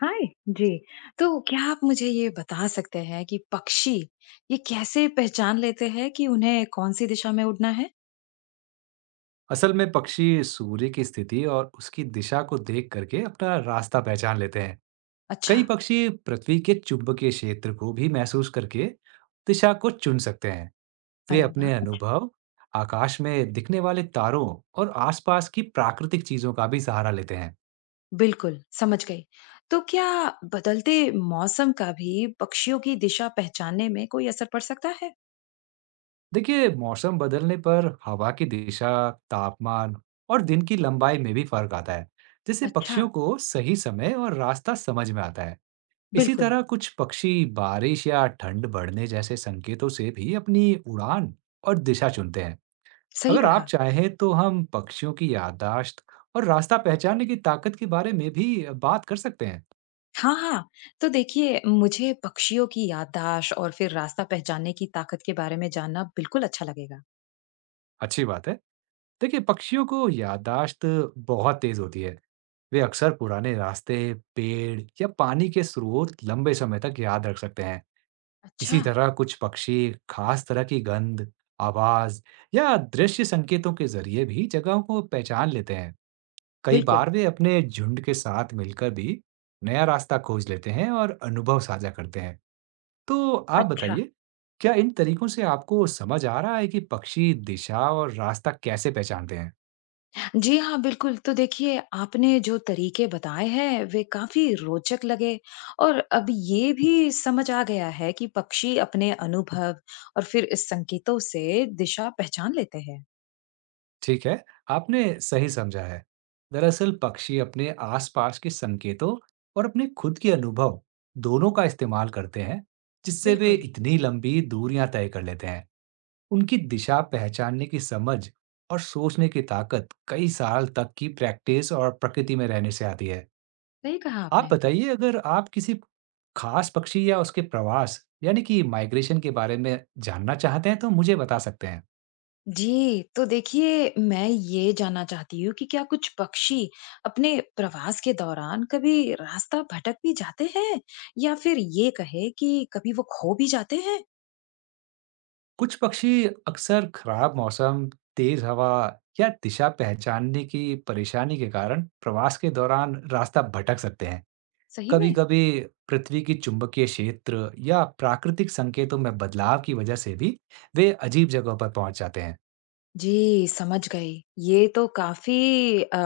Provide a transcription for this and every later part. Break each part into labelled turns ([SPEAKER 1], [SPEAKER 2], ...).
[SPEAKER 1] हाय। जी। तो क्या आप मुझे ये बता सकते हैं कि पक्षी ये कैसे पहचान लेते हैं कि उन्हें कौन सी दिशा में उड़ना है।
[SPEAKER 2] असल में पक्षी सूर्य की स्थिति और उसकी दिशा को देख करके अपना रास्ता पहचान लेते हैं।
[SPEAKER 1] अच्छा।
[SPEAKER 2] कई पक्षी पृथ्वी के चुंबकीय क्षेत्र को भी महसूस करके दिशा को चुन सकते हैं। वे
[SPEAKER 1] अरे वाह,
[SPEAKER 2] अपने
[SPEAKER 1] अच्छा।
[SPEAKER 2] अनुभव, आकाश में दिखने वाले तारों और आसपास की प्राकृतिक चीजों का भी सहारा लेते हैं।
[SPEAKER 1] बिल्कुल समझ गई। तो क्या बदलते मौसम का भी पक्षियों की दिशा पहचानने में कोई असर पड़ सकता है?
[SPEAKER 2] देखिए, मौसम बदलने पर हवा की दिशा, तापमान और दिन की लंबाई में भी फर्क आता है, जिससे
[SPEAKER 1] अच्छा।
[SPEAKER 2] पक्षियों को सही समय और रास्ता समझ में आता है। इसी
[SPEAKER 1] बिल्कुल।
[SPEAKER 2] तरह कुछ पक्षी बारिश या ठंड बढ़ने जैसे संकेतों से भी अपनी उड़ान और दिशा चुनते हैं।
[SPEAKER 1] सही
[SPEAKER 2] अगर आप
[SPEAKER 1] कहा।
[SPEAKER 2] चाहें तो हम पक्षियों की याददाश्त और रास्ता पहचानने की ताकत के बारे में भी बात कर सकते हैं।
[SPEAKER 1] हाँ हाँ, तो देखिए, मुझे पक्षियों की याददाश्त और फिर रास्ता पहचानने की ताकत के बारे में जानना बिल्कुल अच्छा लगेगा।
[SPEAKER 2] अच्छी बात है। देखिए, पक्षियों को याददाश्त बहुत तेज होती है। वे अक्सर पुराने रास्ते, पेड़ या पानी के स्रोत लंबे समय तक याद रख सकते हैं।
[SPEAKER 1] अच्छा।
[SPEAKER 2] इसी तरह कुछ पक्षी खास तरह की गंध, आवाज या दृश्य संकेतों के जरिए भी जगहों को पहचान लेते हैं। कई
[SPEAKER 1] बिल्कुल।
[SPEAKER 2] बार वे अपने झुंड के साथ मिलकर भी नया रास्ता खोज लेते हैं और अनुभव साझा करते हैं। तो आप
[SPEAKER 1] अच्छा।
[SPEAKER 2] बताइए, क्या इन तरीकों से आपको समझ आ रहा है कि पक्षी दिशा और रास्ता कैसे पहचानते हैं?
[SPEAKER 1] जी हाँ, बिल्कुल। तो देखिए, आपने जो तरीके बताए हैं, वे काफ़ी रोचक लगे और अब ये भी समझ आ गया है कि पक्षी अपने अनुभव और फिर इस संकेतों से दिशा पहचान लेते हैं।
[SPEAKER 2] ठीक है, आपने सही समझा है। दरअसल पक्षी अपने आसपास के संकेतों और अपने खुद के अनुभव दोनों का इस्तेमाल करते हैं, जिससे वे
[SPEAKER 1] बिल्कुल,
[SPEAKER 2] इतनी लंबी दूरियां तय कर लेते हैं। उनकी दिशा पहचानने की समझ और सोचने की ताकत कई साल तक की प्रैक्टिस और प्रकृति में रहने से आती है।
[SPEAKER 1] सही कहा
[SPEAKER 2] आप
[SPEAKER 1] आपने।
[SPEAKER 2] बताइए, अगर आप किसी खास पक्षी या उसके प्रवास, यानी कि माइग्रेशन के बारे में जानना चाहते हैं, तो मुझे बता सकते हैं।
[SPEAKER 1] जी, तो देखिए, मैं ये जानना चाहती हूँ कि क्या कुछ पक्षी अपने प्रवास के दौरान कभी रास्ता भटक भी जाते हैं? या फिर ये कहें कि कभी वो खो भी जाते हैं?
[SPEAKER 2] कुछ पक्षी अक्सर खराब मौसम, तेज हवा या दिशा पहचानने की परेशानी के कारण प्रवास के दौरान रास्ता भटक सकते हैं।
[SPEAKER 1] सही में?
[SPEAKER 2] कभी-कभी पृथ्वी की चुंबकीय क्षेत्र या प्राकृतिक संकेतों में बदलाव की वजह से भी वे अजीब जगहों पर पहुंच जाते हैं।
[SPEAKER 1] जी, समझ गई। ये तो काफ़ी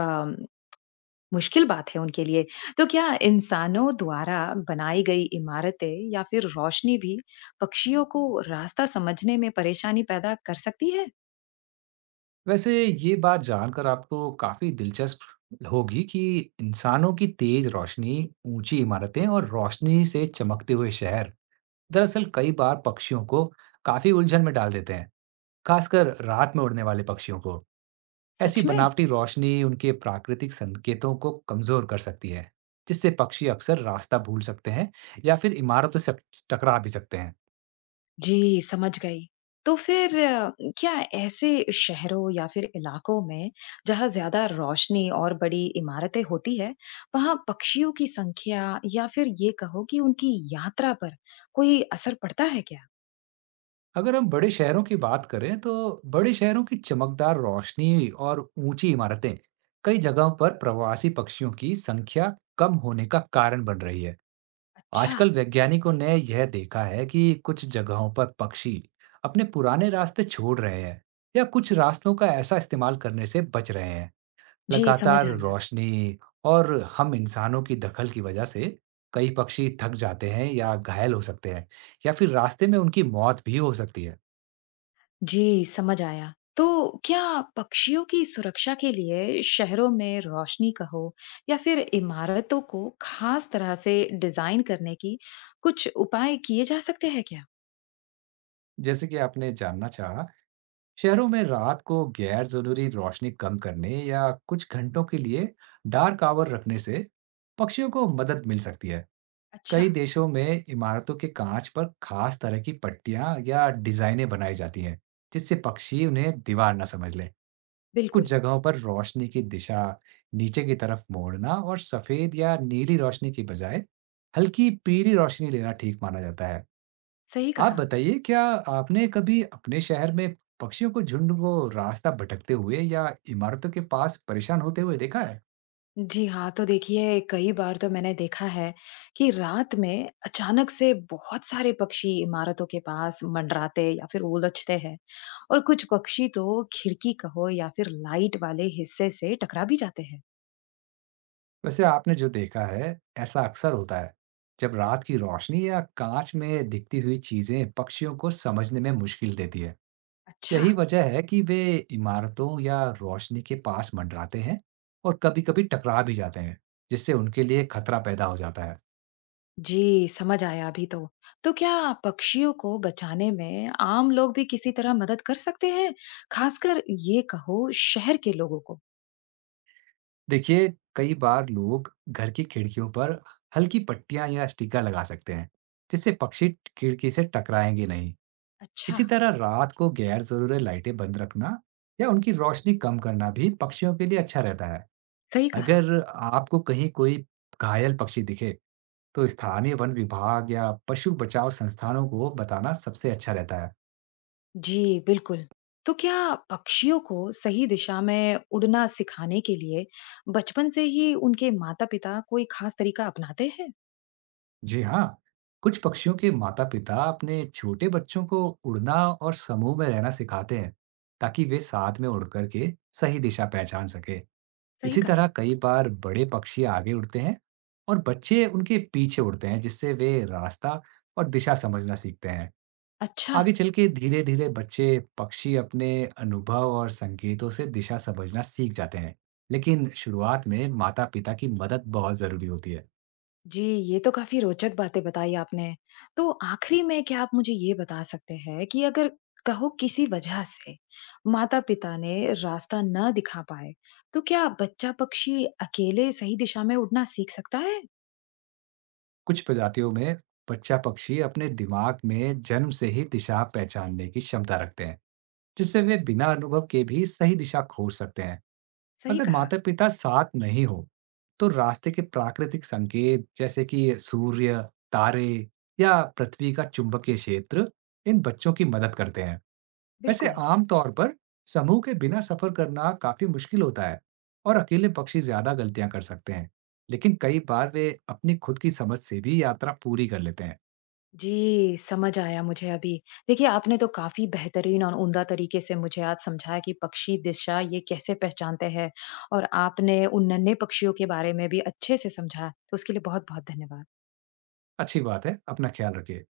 [SPEAKER 1] मुश्किल बात है उनके लिए। तो क्या इंसानों द्वारा बनाई गई इमारतें या फिर रोशनी भी पक्षियों को रास्ता समझने में परेशानी पैदा कर सकती है?
[SPEAKER 2] वैसे ये बात जानकर आपको काफी दिलचस्प होगी कि इंसानों की तेज रोशनी, ऊंची इमारतें और रोशनी से चमकते हुए शहर दरअसल कई बार पक्षियों को काफी उलझन में डाल देते हैं। खासकर रात में उड़ने वाले पक्षियों को। ऐसी
[SPEAKER 1] सच में?
[SPEAKER 2] बनावटी रोशनी उनके प्राकृतिक संकेतों को कमज़ोर कर सकती है, जिससे पक्षी अक्सर रास्ता भूल सकते हैं या फिर इमारतों से टकरा भी सकते हैं।
[SPEAKER 1] जी, समझ गई। तो फिर क्या ऐसे शहरों या फिर इलाकों में जहाँ ज़्यादा रोशनी और बड़ी इमारतें होती हैं, वहाँ पक्षियों की संख्या या फिर ये कहो कि उनकी यात्रा पर कोई असर पड़ता है क्या?
[SPEAKER 2] अगर हम बड़े शहरों की बात करें तो बड़े शहरों की चमकदार रोशनी और ऊंची इमारतें कई जगहों पर प्रवासी पक्षियों की संख्या कम होने का कारण बन रही है।
[SPEAKER 1] अच्छा।
[SPEAKER 2] आजकल वैज्ञानिकों ने यह देखा है कि कुछ जगहों पर पक्षी अपने पुराने रास्ते छोड़ रहे हैं या कुछ रास्तों का ऐसा इस्तेमाल करने से बच रहे हैं।
[SPEAKER 1] जी, समझ
[SPEAKER 2] लगातार
[SPEAKER 1] आया।
[SPEAKER 2] रोशनी और हम इंसानों की दखल की वजह से कई पक्षी थक जाते हैं या घायल हो सकते हैं या फिर रास्ते में उनकी मौत भी हो सकती है।
[SPEAKER 1] जी, समझ आया। तो क्या पक्षियों की सुरक्षा के लिए शहरों में रोशनी कहो या फिर इमारतों को खास तरह से डिज़ाइन करने की कुछ उपाय किए जा सकते हैं क्या?
[SPEAKER 2] जैसे कि आपने जानना चाहा, शहरों में रात को गैर जरूरी रोशनी कम करने या कुछ घंटों के लिए डार्क आवर रखने से पक्षियों को मदद मिल सकती है।
[SPEAKER 1] अच्छा।
[SPEAKER 2] कई देशों में इमारतों के कांच पर खास तरह की पट्टियां या डिजाइनें बनाई जाती हैं, जिससे पक्षी उन्हें दीवार ना समझ लें। कुछ
[SPEAKER 1] बिल्कुल,
[SPEAKER 2] जगहों पर रोशनी की दिशा नीचे की तरफ मोड़ना और सफेद या नीली रोशनी की बजाय हल्की पीली रोशनी लेना ठीक माना जाता है।
[SPEAKER 1] सही
[SPEAKER 2] आप
[SPEAKER 1] कहा।
[SPEAKER 2] बताइए, क्या आपने कभी अपने शहर में पक्षियों को झुंड को रास्ता भटकते हुए या इमारतों के पास परेशान होते हुए देखा है?
[SPEAKER 1] जी हाँ, तो देखिए, कई बार तो मैंने देखा है कि रात में अचानक से बहुत सारे पक्षी इमारतों के पास मंडराते या फिर उलझते हैं और कुछ पक्षी तो खिड़की कहो या फिर लाइट वाले हिस्से से टकरा भी जाते हैं।
[SPEAKER 2] वैसे आपने जो देखा है, ऐसा अक्सर होता है, जब रात की रोशनी या कांच में दिखती हुई चीजें पक्षियों को समझने में मुश्किल देती है।
[SPEAKER 1] अच्छा।
[SPEAKER 2] यही वजह है कि वे इमारतों या रोशनी के पास मंडराते हैं और कभी-कभी टकरा भी जाते हैं, जिससे उनके लिए खतरा पैदा हो जाता है।
[SPEAKER 1] जी, समझ आया अभी तो। तो क्या पक्षियों को बचाने में आम लोग भी किसी तरह मदद कर सकते हैं, खासकर ये कहो शहर के लोगों को?
[SPEAKER 2] देखिए, कई बार लोग घर की खिड़कियों पर हल्की पट्टियां या स्टिकर लगा सकते हैं, जिससे पक्षी खिड़की से टकराएंगे नहीं।
[SPEAKER 1] अच्छा।
[SPEAKER 2] इसी तरह रात को गैर जरूरी लाइटें बंद रखना या उनकी रोशनी कम करना भी पक्षियों के लिए अच्छा रहता है।
[SPEAKER 1] सही कहा।
[SPEAKER 2] अगर आपको कहीं कोई घायल पक्षी दिखे तो स्थानीय वन विभाग या पशु बचाव संस्थानों को बताना सबसे अच्छा रहता है।
[SPEAKER 1] जी, बिल्कुल। तो क्या पक्षियों को सही दिशा में उड़ना सिखाने के लिए बचपन से ही उनके माता-पिता कोई खास तरीका अपनाते हैं?
[SPEAKER 2] जी हाँ, कुछ पक्षियों के माता पिता अपने छोटे बच्चों को उड़ना और समूह में रहना सिखाते हैं, ताकि वे साथ में उड़ करके सही दिशा पहचान सके।
[SPEAKER 1] सही
[SPEAKER 2] इसी तरह
[SPEAKER 1] कहा।
[SPEAKER 2] कई बार बड़े पक्षी आगे उड़ते हैं और बच्चे उनके पीछे उड़ते हैं, जिससे वे रास्ता और दिशा समझना सीखते हैं।
[SPEAKER 1] अच्छा।
[SPEAKER 2] आगे चल के धीरे धीरे बच्चे पक्षी अपने अनुभव और संकेतों से दिशा समझना सीख जाते हैं, लेकिन शुरुआत में माता पिता की मदद बहुत जरूरी होती है।
[SPEAKER 1] जी, ये तो काफ़ी रोचक बातें बताई आपने। तो आखिरी में क्या आप मुझे ये बता सकते हैं कि अगर कहो किसी वजह से माता-पिता ने रास्ता ना दिखा पाए, तो क्या बच्चा पक्षी अकेले सही दिशा में उड़ना सीख सकता है?
[SPEAKER 2] कुछ प्रजातियों में बच्चा पक्षी अपने दिमाग में जन्म से ही दिशा पहचानने की क्षमता रखते हैं, जिससे वे बिना अनुभव के भी सही दिशा खोज सकते हैं।
[SPEAKER 1] सही
[SPEAKER 2] अगर
[SPEAKER 1] कहा।
[SPEAKER 2] माता-पिता साथ नहीं हो, तो रास्ते के प्राकृतिक संकेत जैसे कि सूर्य, तारे या पृथ्वी का चुंबकीय क्षेत्र इन बच्चों की मदद करते हैं। वैसे
[SPEAKER 1] बिल्कुल।
[SPEAKER 2] आम तौर पर समूह के बिना सफर करना काफी मुश्किल होता है और अकेले पक्षी ज्यादा गलतियां कर सकते हैं। लेकिन कई बार वे अपनी खुद की समझ से भी यात्रा पूरी कर लेते हैं।
[SPEAKER 1] जी, समझ आया मुझे अभी। देखिए, आपने तो काफ़ी बेहतरीन और उम्दा तरीके से मुझे आज समझाया कि पक्षी दिशा ये कैसे पहचानते हैं और आपने उन नन्हे पक्षियों के बारे में भी अच्छे से समझाया, तो उसके लिए बहुत-बहुत धन्यवाद।
[SPEAKER 2] अच्छी बात है, अपना ख्याल रखिए।